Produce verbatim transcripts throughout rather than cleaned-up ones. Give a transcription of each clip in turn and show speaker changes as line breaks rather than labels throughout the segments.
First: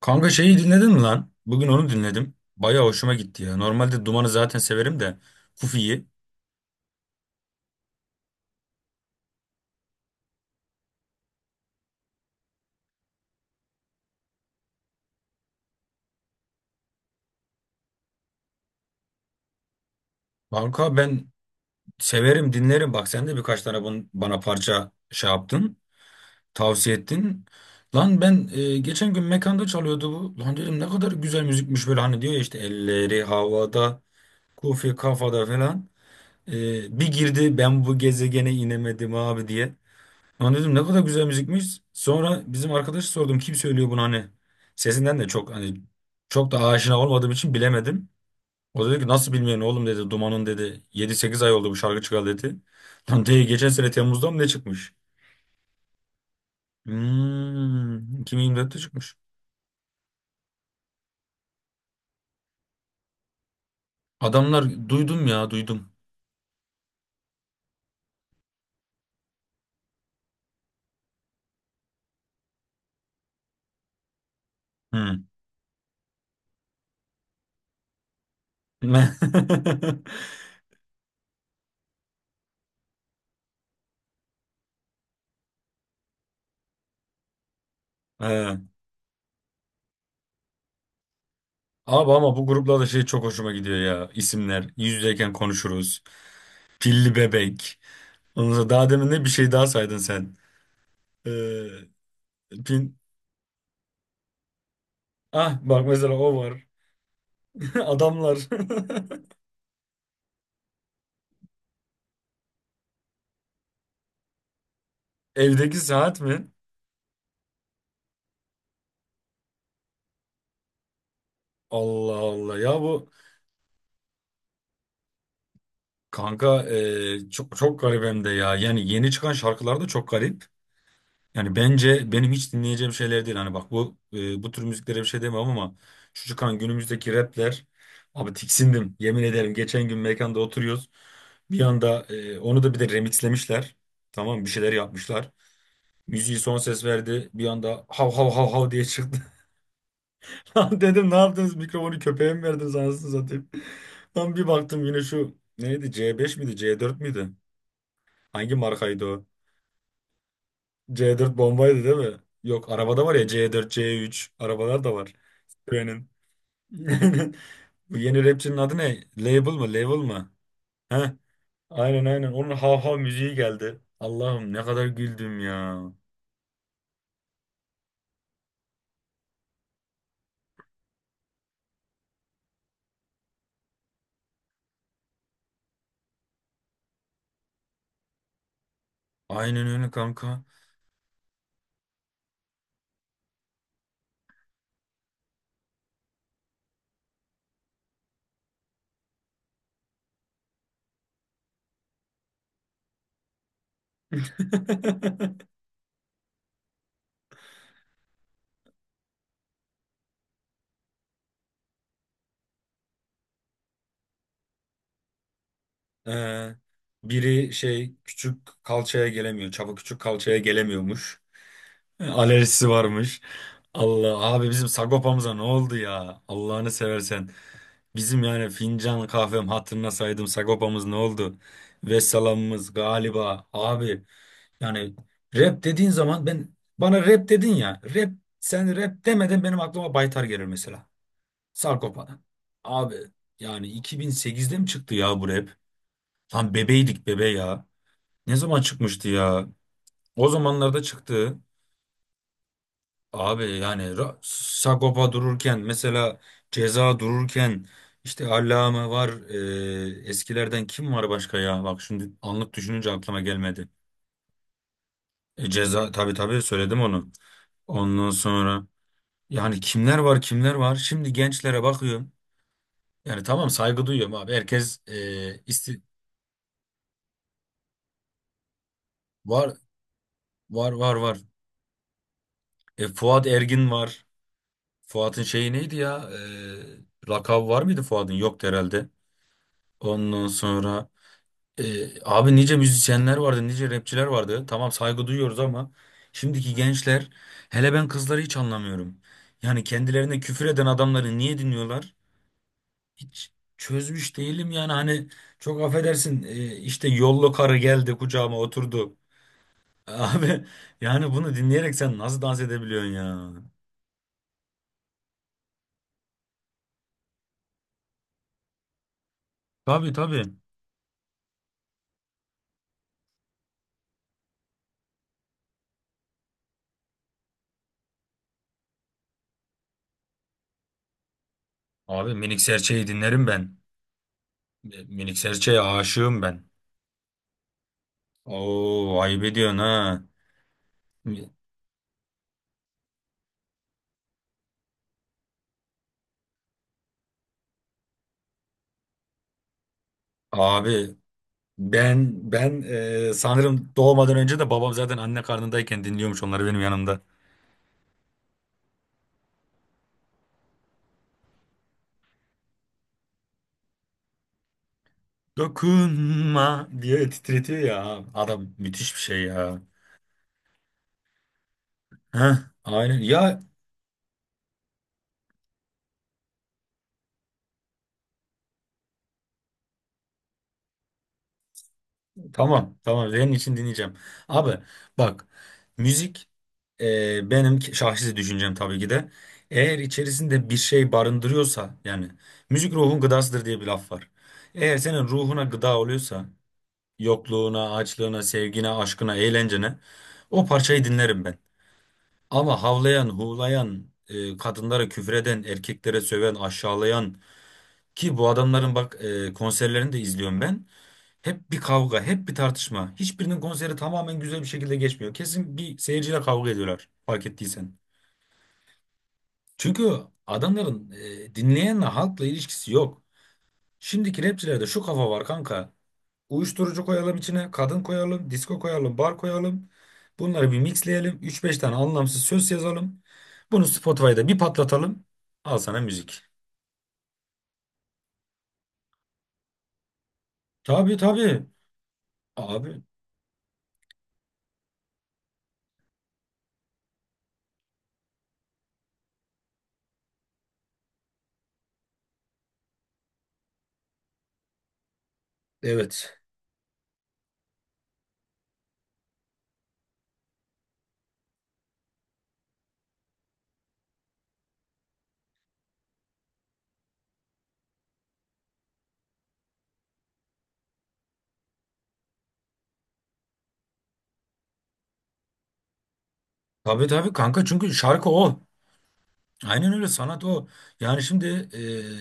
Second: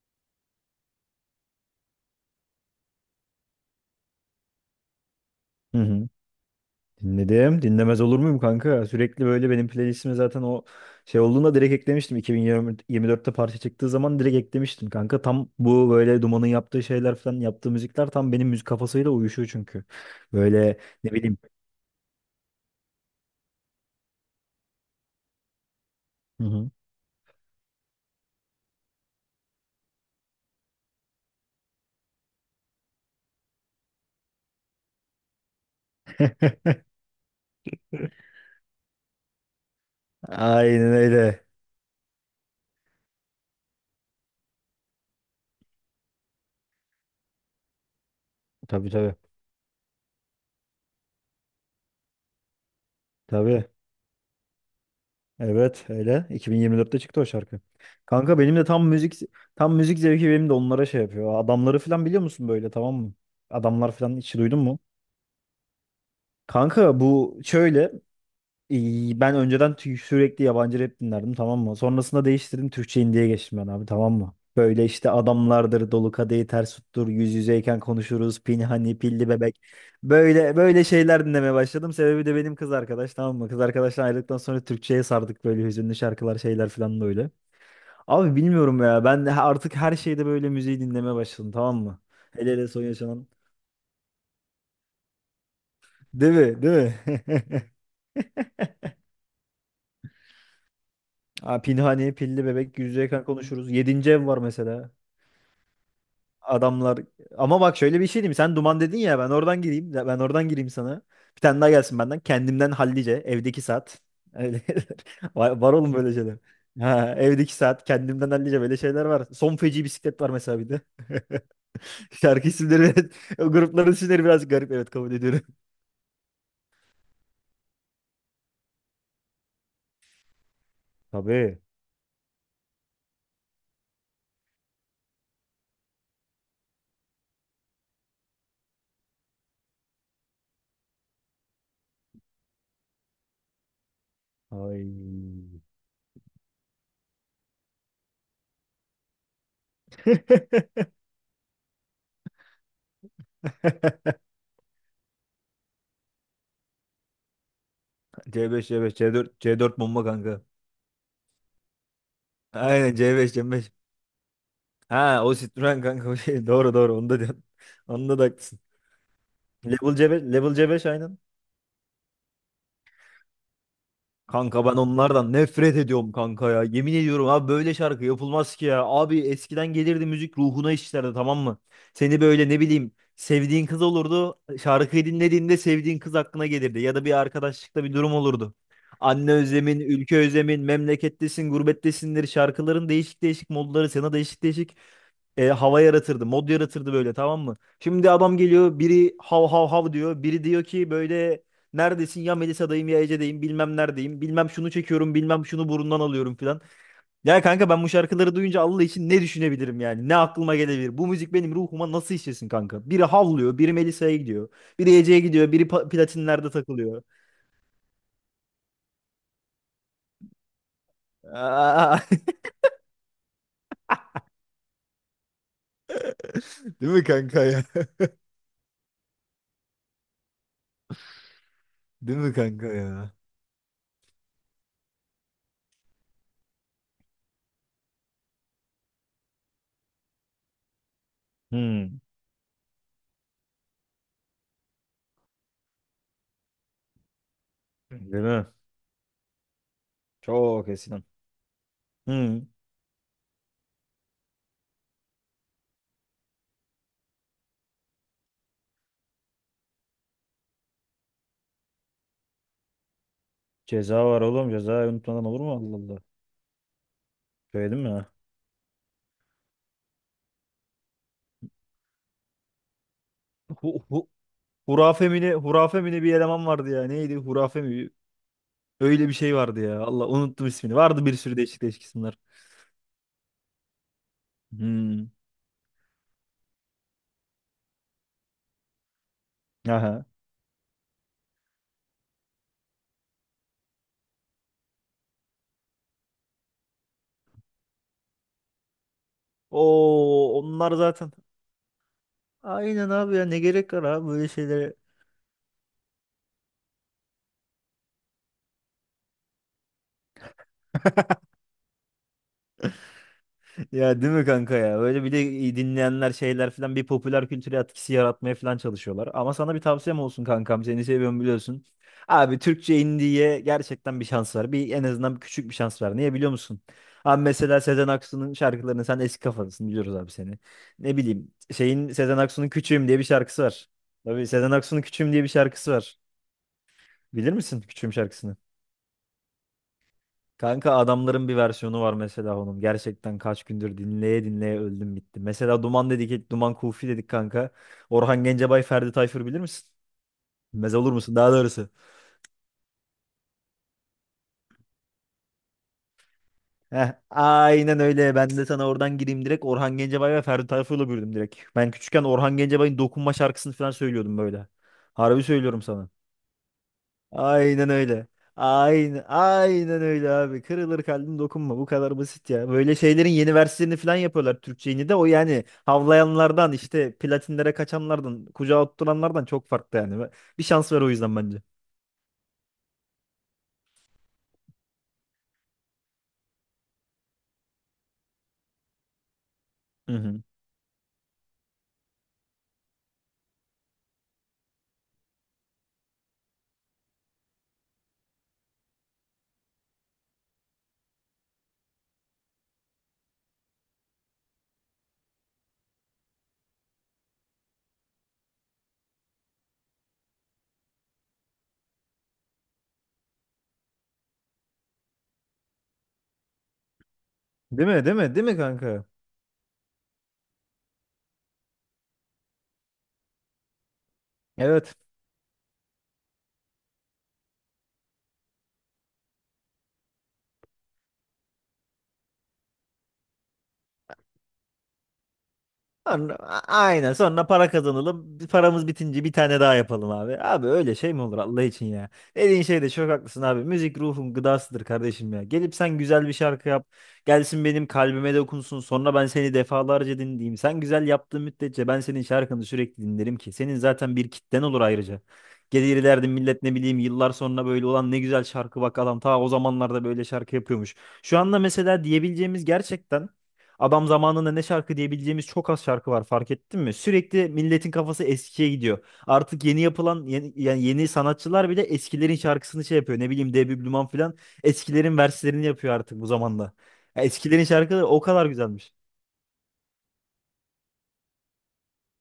Kanka şeyi dinledin mi lan? Bugün onu dinledim. Baya hoşuma gitti ya. Normalde Duman'ı zaten severim de
Hı
Kufi'yi.
hı. Dinledim. Dinlemez olur muyum kanka? Sürekli böyle benim playlistime zaten o şey olduğunda direkt eklemiştim. iki bin yirmi dörtte parça çıktığı zaman direkt eklemiştim kanka. Tam bu böyle Duman'ın yaptığı şeyler falan yaptığı müzikler tam benim müzik kafasıyla uyuşuyor çünkü. Böyle
Kanka
ne
ben
bileyim.
severim dinlerim. Bak sen de birkaç tane bun- bana parça şey yaptın.
Hı hı.
Tavsiye ettin. Lan ben e, geçen gün mekanda çalıyordu bu. Lan dedim ne kadar güzel müzikmiş böyle hani diyor ya işte elleri havada, Kufi kafada falan. E, bir girdi ben bu gezegene inemedim abi diye. Lan dedim ne
Aynen
kadar güzel
öyle.
müzikmiş. Sonra bizim arkadaşı sordum kim söylüyor bunu hani. Sesinden de çok hani çok da aşina olmadığım için bilemedim. O
Tabii
dedi ki
tabii.
nasıl bilmiyorsun oğlum dedi. Duman'ın dedi yedi sekiz ay oldu bu şarkı çıkalı dedi. Lan dedi
Tabii.
geçen sene Temmuz'da mı ne çıkmış?
Evet öyle. iki bin yirmi dörtte çıktı o şarkı.
Hmm,
Kanka benim de
iki bin yirmi dörtte
tam
çıkmış.
müzik tam müzik zevki benim de onlara şey yapıyor. Adamları falan biliyor musun böyle tamam mı? Adamlar falan hiç duydun mu?
Adamlar duydum ya duydum.
Kanka bu şöyle e, ben önceden tü- sürekli yabancı rap dinlerdim tamam mı? Sonrasında değiştirdim Türkçe indie'ye geçtim ben abi tamam mı? Böyle işte
Hmm.
adamlardır dolu kadehi ters tuttur yüz yüzeyken konuşuruz pinhani pilli bebek böyle böyle şeyler dinlemeye başladım. Sebebi de benim kız arkadaş tamam mı? Kız arkadaştan ayrıldıktan sonra Türkçe'ye sardık böyle hüzünlü şarkılar şeyler falan böyle. Abi
He.
bilmiyorum ya ben de artık her şeyde böyle müziği dinlemeye başladım tamam mı?
Abi ama bu
Hele hele son
gruplarda şey çok
yaşanan.
hoşuma gidiyor ya. İsimler. Yüz yüzeyken konuşuruz.
Değil mi? Değil mi?
Pilli bebek. Ondan sonra daha demin de bir şey daha saydın sen. Ee,
Aa, Pinhani, Pilli Bebek,
pin...
Yüzde Yakın konuşuruz. Yedinci ev var mesela.
Ah bak mesela o var.
Adamlar. Ama bak şöyle bir şey diyeyim.
Adamlar.
Sen Duman dedin ya ben oradan gireyim. Ben oradan gireyim sana. Bir tane daha gelsin benden. Kendimden hallice. Evdeki saat. Öyle. Var, var
Evdeki
oğlum böyle
saat
şeyler.
mi?
Ha, evdeki saat. Kendimden hallice böyle şeyler var. Son feci bisiklet var mesela bir de.
Allah
Şarkı
Allah ya
isimleri,
bu
o grupların isimleri biraz garip. Evet kabul ediyorum.
kanka e, çok çok garip hem de ya. Yani yeni çıkan şarkılar da çok garip. Yani
Tabii.
bence benim hiç dinleyeceğim şeyler değil. Hani bak bu e, bu tür müziklere bir şey demem ama şu çıkan günümüzdeki rapler abi tiksindim. Yemin ederim geçen gün mekanda oturuyoruz. Bir anda e, onu da bir de remixlemişler. Tamam bir şeyler yapmışlar.
Ay.
Yüz son ses verdi. Bir anda hav hav hav hav diye çıktı. Lan dedim ne yaptınız? Mikrofonu köpeğe mi verdiniz anasını satayım? Lan bir baktım yine şu neydi? C beş miydi? C dört müydü? Hangi
C beş, C beş, c beş,
markaydı
C
o?
dört C dört bomba kanka.
C dört bombaydı değil mi? Yok
Aynen
arabada var ya
C beş,
C dört,
C beş.
C üç arabalar da var.
Ha o Citroen
Benim.
kanka o şey. Doğru doğru onu da diyorsun.
Bu
Onda da
yeni rapçinin
haklısın.
adı ne? Label mı?
Level
Label
C beş,
mı?
Level C beş
Heh.
aynen.
Aynen aynen. Onun hav hav müziği geldi. Allah'ım ne
Kanka ben
kadar
onlardan
güldüm
nefret
ya.
ediyorum kanka ya. Yemin ediyorum abi böyle şarkı yapılmaz ki ya. Abi eskiden gelirdi müzik ruhuna işlerdi tamam mı? Seni böyle ne bileyim sevdiğin kız olurdu. Şarkıyı dinlediğinde sevdiğin kız aklına gelirdi. Ya da bir arkadaşlıkta bir durum olurdu. Anne
Aynen
özlemin,
öyle
ülke
kanka.
özlemin, memlekettesin, gurbettesindir şarkıların değişik değişik modları sana değişik değişik e, hava yaratırdı. Mod yaratırdı böyle tamam mı? Şimdi adam geliyor biri hav hav hav diyor. Biri diyor ki böyle neredesin ya Melisa'dayım ya Ece'deyim bilmem neredeyim. Bilmem şunu çekiyorum bilmem şunu burundan alıyorum filan. Ya kanka ben bu şarkıları duyunca Allah için ne düşünebilirim yani? Ne aklıma gelebilir? Bu müzik benim ruhuma nasıl işlesin kanka? Biri havlıyor, biri Melisa'ya gidiyor. Biri Ece'ye gidiyor, biri pa- platinlerde
Ee,
takılıyor.
biri şey küçük kalçaya gelemiyor. Çapa küçük kalçaya gelemiyormuş.
Aa!
Alerjisi varmış. Allah abi bizim Sagopa'mıza ne oldu ya? Allah'ını
Değil mi
seversen.
kanka ya?
Bizim yani fincan kahvem hatırına saydım Sagopa'mız ne oldu?
Değil mi kanka
Vesselam'ımız
ya?
galiba abi. Yani rap dediğin zaman ben bana rap dedin ya. Rap sen rap demeden benim aklıma Baytar gelir mesela.
Hmm.
Sagopa'dan. Abi yani iki bin sekizde mi çıktı ya bu rap? Lan bebeydik bebe ya.
Değil
Ne
mi?
zaman çıkmıştı ya? O
Çok
zamanlarda
eskiden.
çıktı.
Hmm.
Abi yani Ra- Sagopa dururken mesela Ceza dururken işte Allame var. e, eskilerden kim var başka ya? Bak şimdi anlık düşününce aklıma gelmedi.
Ceza var oğlum. Cezayı unutmadan olur
E,
mu? Allah
Ceza
Allah.
tabii tabii söyledim onu.
Söyledim mi? Ha?
Ondan sonra yani kimler var kimler var? Şimdi gençlere bakıyorum. Yani tamam
Hu,
saygı
hu,
duyuyorum abi. Herkes
hurafe mi ne?
e, isti
Hurafe mi ne bir eleman vardı ya. Neydi? Hurafe mi? Öyle bir şey
var
vardı ya. Allah unuttum
var
ismini.
var
Vardı bir
var.
sürü değişik değişik isimler.
E, Fuat Ergin var.
Hmm.
Fuat'ın şeyi neydi ya? Ee, lakabı var mıydı Fuat'ın? Yoktu herhalde.
Aha.
Ondan sonra e, abi nice müzisyenler vardı, nice rapçiler vardı. Tamam saygı duyuyoruz ama şimdiki gençler hele ben kızları hiç anlamıyorum. Yani kendilerine
Oo
küfür eden
onlar zaten.
adamları niye dinliyorlar?
Aynen abi ya
Hiç
ne gerek var abi
çözmüş
böyle
değilim yani
şeylere.
hani çok affedersin e, işte yollu karı geldi kucağıma oturdu. Abi yani bunu dinleyerek sen nasıl dans edebiliyorsun ya?
Ya değil mi kanka ya? Böyle bir de iyi dinleyenler şeyler falan bir popüler kültüre etkisi yaratmaya falan çalışıyorlar. Ama sana bir
Tabii
tavsiyem
tabii.
olsun kankam. Seni seviyorum biliyorsun. Abi Türkçe indiye gerçekten bir şans var. Bir en azından bir küçük bir şans var. Niye biliyor musun? Abi mesela Sezen Aksu'nun şarkılarını sen eski kafalısın biliyoruz abi seni. Ne bileyim şeyin
Abi
Sezen
Minik
Aksu'nun
Serçe'yi
Küçüğüm diye bir
dinlerim
şarkısı
ben.
var. Tabii Sezen Aksu'nun Küçüğüm
Melik
diye bir
Serçe'ye
şarkısı var.
aşığım ben.
Bilir misin Küçüğüm şarkısını?
Oo ayıp ediyorsun ha.
Kanka adamların bir versiyonu var mesela onun. Gerçekten kaç gündür dinleye dinleye öldüm bitti. Mesela Duman dedik, Duman Kufi dedik kanka. Orhan Gencebay, Ferdi Tayfur bilir misin? Bilmez olur
Abi
musun daha doğrusu.
ben ben e, sanırım doğmadan önce de babam zaten anne karnındayken dinliyormuş onları benim
Heh,
yanımda.
aynen öyle. Ben de sana oradan gireyim direkt. Orhan Gencebay ve Ferdi Tayfur'la büyüdüm direkt. Ben küçükken Orhan Gencebay'ın Dokunma şarkısını falan söylüyordum böyle. Harbi söylüyorum sana.
Dokunma diye titretiyor
Aynen
ya.
öyle.
Adam müthiş bir
Aynen,
şey ya.
aynen öyle abi. Kırılır kalbim dokunma. Bu kadar basit
Heh,
ya. Böyle
aynen.
şeylerin yeni
Ya
versiyonunu falan yapıyorlar Türkçe'yi de. O yani havlayanlardan işte platinlere kaçanlardan, kucağa oturanlardan çok farklı yani. Bir şans ver o yüzden bence.
tamam, tamam. Senin için dinleyeceğim. Abi bak müzik e, benim ki- şahsi düşüncem tabii ki de. Eğer
Hı hı.
içerisinde bir şey barındırıyorsa yani müzik ruhun gıdasıdır diye bir laf var. Eğer senin ruhuna gıda oluyorsa yokluğuna, açlığına, sevgine, aşkına, eğlencene o parçayı dinlerim ben. Ama havlayan, huğlayan, e, kadınlara küfreden, erkeklere söven, aşağılayan ki bu adamların bak e, konserlerini de izliyorum ben. Hep bir kavga, hep bir tartışma. Hiçbirinin konseri tamamen güzel bir şekilde geçmiyor. Kesin bir seyirciyle kavga ediyorlar, fark
Değil
ettiysen.
mi? Değil mi? Değil mi kanka?
Çünkü adamların e, dinleyenle, halkla ilişkisi yok. Şimdiki rapçilerde
Evet.
şu kafa var kanka. Uyuşturucu koyalım içine, kadın koyalım, disco koyalım, bar koyalım. Bunları bir mixleyelim. Üç beş tane anlamsız söz yazalım. Bunu Spotify'da bir patlatalım. Al sana
Sonra-
müzik.
a- Aynen sonra para kazanalım. Paramız bitince bir tane daha yapalım abi. Abi öyle şey
Tabii
mi olur Allah
tabii.
için ya. Dediğin şeyde
Abi
çok haklısın abi. Müzik ruhun gıdasıdır kardeşim ya. Gelip sen güzel bir şarkı yap. Gelsin benim kalbime dokunsun. Sonra ben seni defalarca dinleyeyim. Sen güzel yaptığın müddetçe ben senin şarkını sürekli dinlerim ki. Senin zaten bir kitlen olur ayrıca. Gelir derdim
evet.
millet ne bileyim yıllar sonra böyle olan ne güzel şarkı bak adam ta o zamanlarda böyle şarkı yapıyormuş. Şu anda mesela diyebileceğimiz gerçekten adam zamanında ne şarkı diyebileceğimiz çok az şarkı var fark ettin mi? Sürekli milletin kafası eskiye gidiyor. Artık yeni yapılan yeni, yani yeni sanatçılar bile eskilerin şarkısını şey yapıyor. Ne bileyim Debi Blüman falan eskilerin verslerini yapıyor artık bu zamanda.
Tabii
Ya
tabii kanka
eskilerin
çünkü
şarkıları o
şarkı
kadar
o.
güzelmiş.
Aynen öyle sanat o. Yani şimdi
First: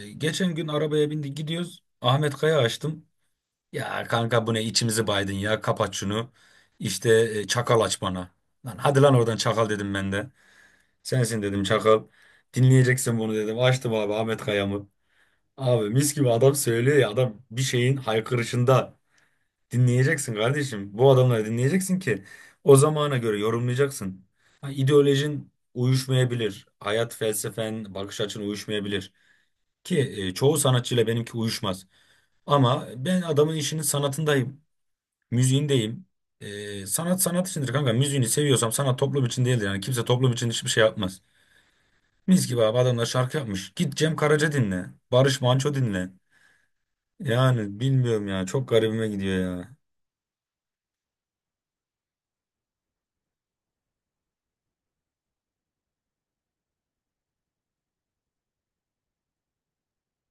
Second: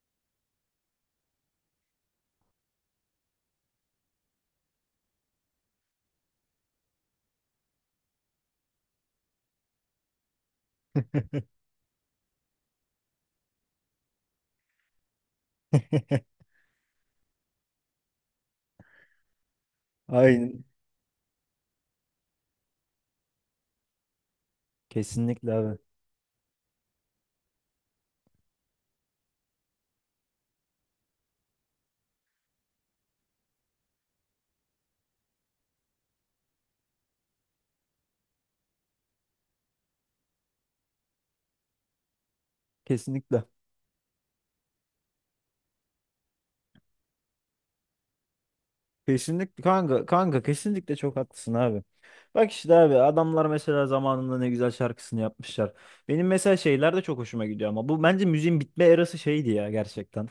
e, geçen gün arabaya bindik gidiyoruz. Ahmet Kaya açtım. Ya kanka bu ne içimizi baydın ya kapat şunu. İşte e, çakal aç bana. Lan hadi lan oradan çakal dedim ben de. Sensin dedim çakal. Dinleyeceksin bunu dedim. Açtım abi Ahmet Kaya'mı. Abi mis gibi adam söylüyor ya adam bir şeyin haykırışında. Dinleyeceksin
Aynen.
kardeşim. Bu adamları dinleyeceksin ki o zamana göre yorumlayacaksın. Ha, ideolojin
Kesinlikle abi.
uyuşmayabilir. Hayat felsefen, bakış açın uyuşmayabilir. Ki e, çoğu sanatçıyla benimki uyuşmaz. Ama ben adamın işinin sanatındayım. Müziğindeyim. E, sanat sanat içindir kanka. Müziğini seviyorsam sanat toplum için değildir. Yani kimse toplum için hiçbir şey yapmaz. Mis gibi abi adamlar şarkı
Kesinlikle.
yapmış. Git Cem Karaca dinle. Barış Manço dinle. Yani bilmiyorum ya. Çok garibime gidiyor
Kesinlikle
ya.
kanka kanka kesinlikle çok haklısın abi. Bak işte abi adamlar mesela zamanında ne güzel şarkısını yapmışlar. Benim mesela şeyler de çok hoşuma gidiyor ama bu bence müziğin bitme erası şeydi ya gerçekten.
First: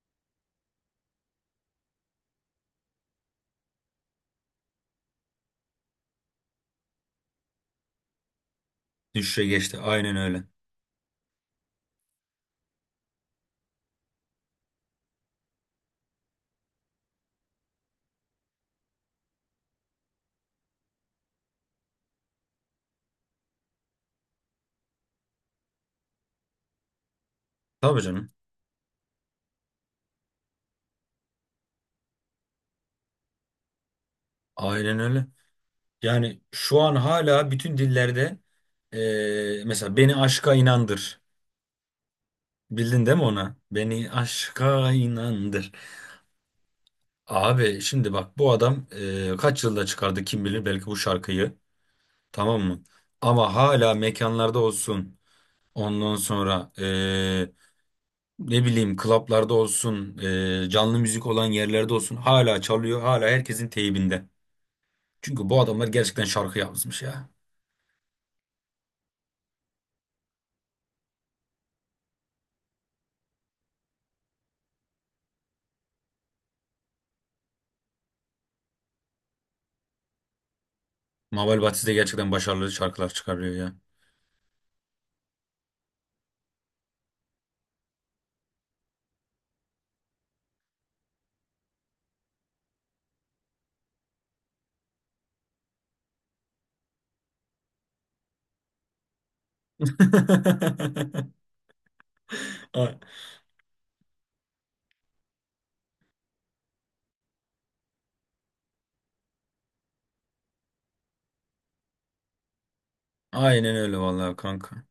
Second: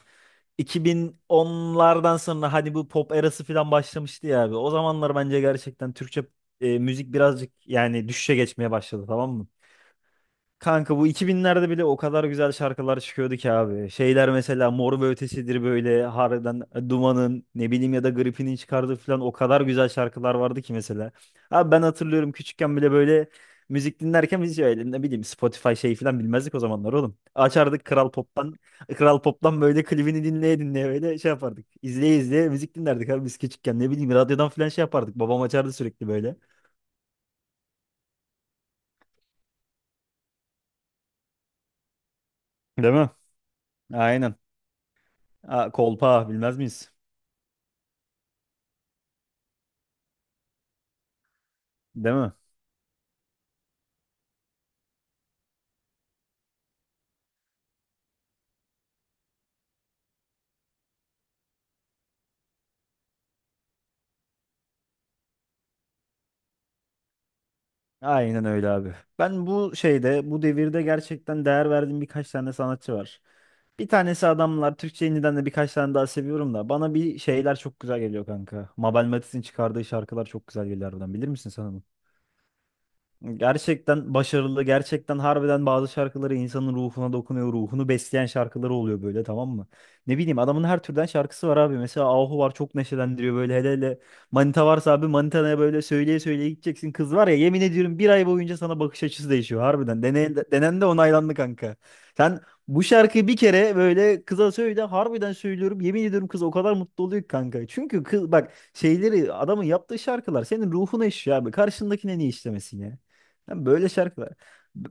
iki bin onlardan sonra hani bu pop erası falan başlamıştı ya abi. O zamanlar bence gerçekten Türkçe e, müzik birazcık yani düşüşe geçmeye başladı tamam
Düşüşe
mı?
geçti. Aynen öyle.
Kanka bu iki binlerde bile o kadar güzel şarkılar çıkıyordu ki abi. Şeyler mesela Mor ve Ötesi'dir böyle harbiden e, Duman'ın ne bileyim ya da Gripin'in çıkardığı falan o kadar güzel şarkılar vardı ki mesela. Abi ben hatırlıyorum küçükken bile böyle müzik dinlerken biz öyle ne bileyim Spotify şey falan bilmezdik o zamanlar oğlum. Açardık
Tabii
Kral
canım.
Pop'tan Kral Pop'tan böyle klibini dinleye dinleye böyle şey yapardık. İzleye izleye müzik dinlerdik abi biz küçükken ne bileyim radyodan falan şey
Aynen
yapardık.
öyle.
Babam açardı sürekli böyle.
Yani şu an hala bütün dillerde eee, mesela beni aşka inandır.
Değil
Bildin
mi?
değil mi ona? Beni
Aynen.
aşka
Aa,
inandır.
kolpa bilmez miyiz?
Abi şimdi bak bu adam eee, kaç yılda çıkardı kim bilir belki bu şarkıyı.
Değil mi?
Tamam mı? Ama hala mekanlarda olsun. Ondan sonra eee, ne bileyim klaplarda olsun. eee, canlı müzik olan yerlerde olsun. Hala çalıyor. Hala herkesin teybinde. Çünkü bu adamlar gerçekten şarkı yazmış ya.
Aynen öyle abi. Ben bu şeyde, bu devirde gerçekten değer verdiğim birkaç tane sanatçı var. Bir tanesi adamlar. Türkçe indiden de birkaç tane daha seviyorum da. Bana bir şeyler çok güzel geliyor kanka. Mabel Matiz'in çıkardığı şarkılar çok güzel geliyor harbiden. Bilir misin
Mabel
sen onu?
Batiste de gerçekten başarılı şarkılar çıkarıyor ya.
Gerçekten başarılı, gerçekten harbiden bazı şarkıları insanın ruhuna dokunuyor, ruhunu besleyen şarkıları oluyor böyle tamam mı? Ne bileyim adamın her türden şarkısı var abi. Mesela Ahu var çok neşelendiriyor böyle hele hele. Manita varsa abi manitanaya böyle söyleye söyleye gideceksin. Kız var ya yemin ediyorum bir ay boyunca sana bakış açısı değişiyor harbiden. Deneyen de, denen de onaylandı kanka. Sen bu
A-
şarkıyı bir kere böyle kıza söyle harbiden söylüyorum yemin ediyorum kız o kadar mutlu oluyor ki kanka. Çünkü kız bak şeyleri adamın yaptığı şarkılar senin ruhuna işliyor abi. Karşındakine niye işlemesin ya? Ya
Aynen
böyle
öyle
şarkılar.
vallahi kanka.
b-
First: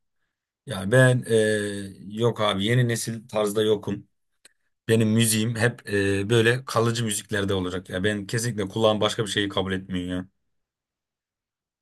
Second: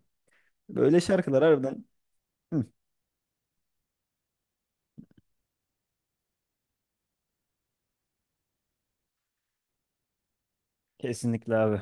Ya
Böyle
ben e,
şarkılar harbiden.
yok
Hı,
abi yeni nesil tarzda yokum. Benim müziğim hep e, böyle kalıcı müziklerde olacak ya. Ben kesinlikle kulağım başka bir şeyi kabul etmiyor
kesinlikle abi.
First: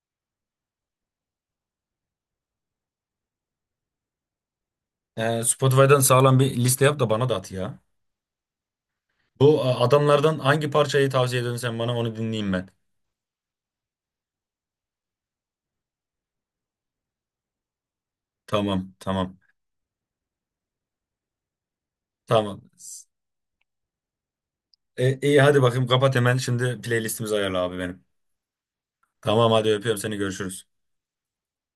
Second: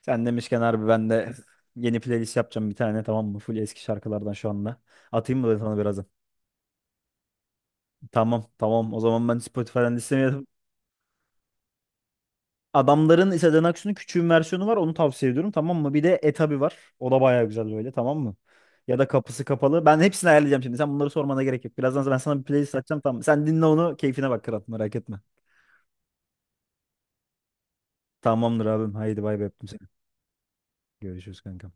Sen demişken harbi ben de yeni playlist yapacağım bir tane tamam mı? Full eski şarkılardan şu anda.
ya.
Atayım
E,
mı ben sana
Spotify'dan
birazdan?
sağlam bir liste yap da bana da at ya.
Tamam tamam. O zaman ben
Bu e,
Spotify'dan listemi
adamlardan
yapayım.
hangi parçayı tavsiye ediyorsun sen bana onu dinleyeyim ben.
Adamların Sezen Aksu'nun küçüğün versiyonu var. Onu tavsiye ediyorum tamam mı? Bir de Etabi var. O da baya güzel böyle tamam mı?
Tamam
Ya da
tamam
kapısı kapalı. Ben hepsini ayarlayacağım şimdi. Sen bunları sormana gerek yok. Birazdan ben sana bir
tamam.
playlist açacağım tamam mı? Sen dinle onu. Keyfine bak kral merak
E,
etme.
iyi hadi bakayım kapat hemen şimdi playlistimizi ayarla abi benim.
Tamamdır abim. Haydi bay bay
Tamam
öptüm
hadi
seni.
öpüyorum seni görüşürüz.
Görüşürüz kanka.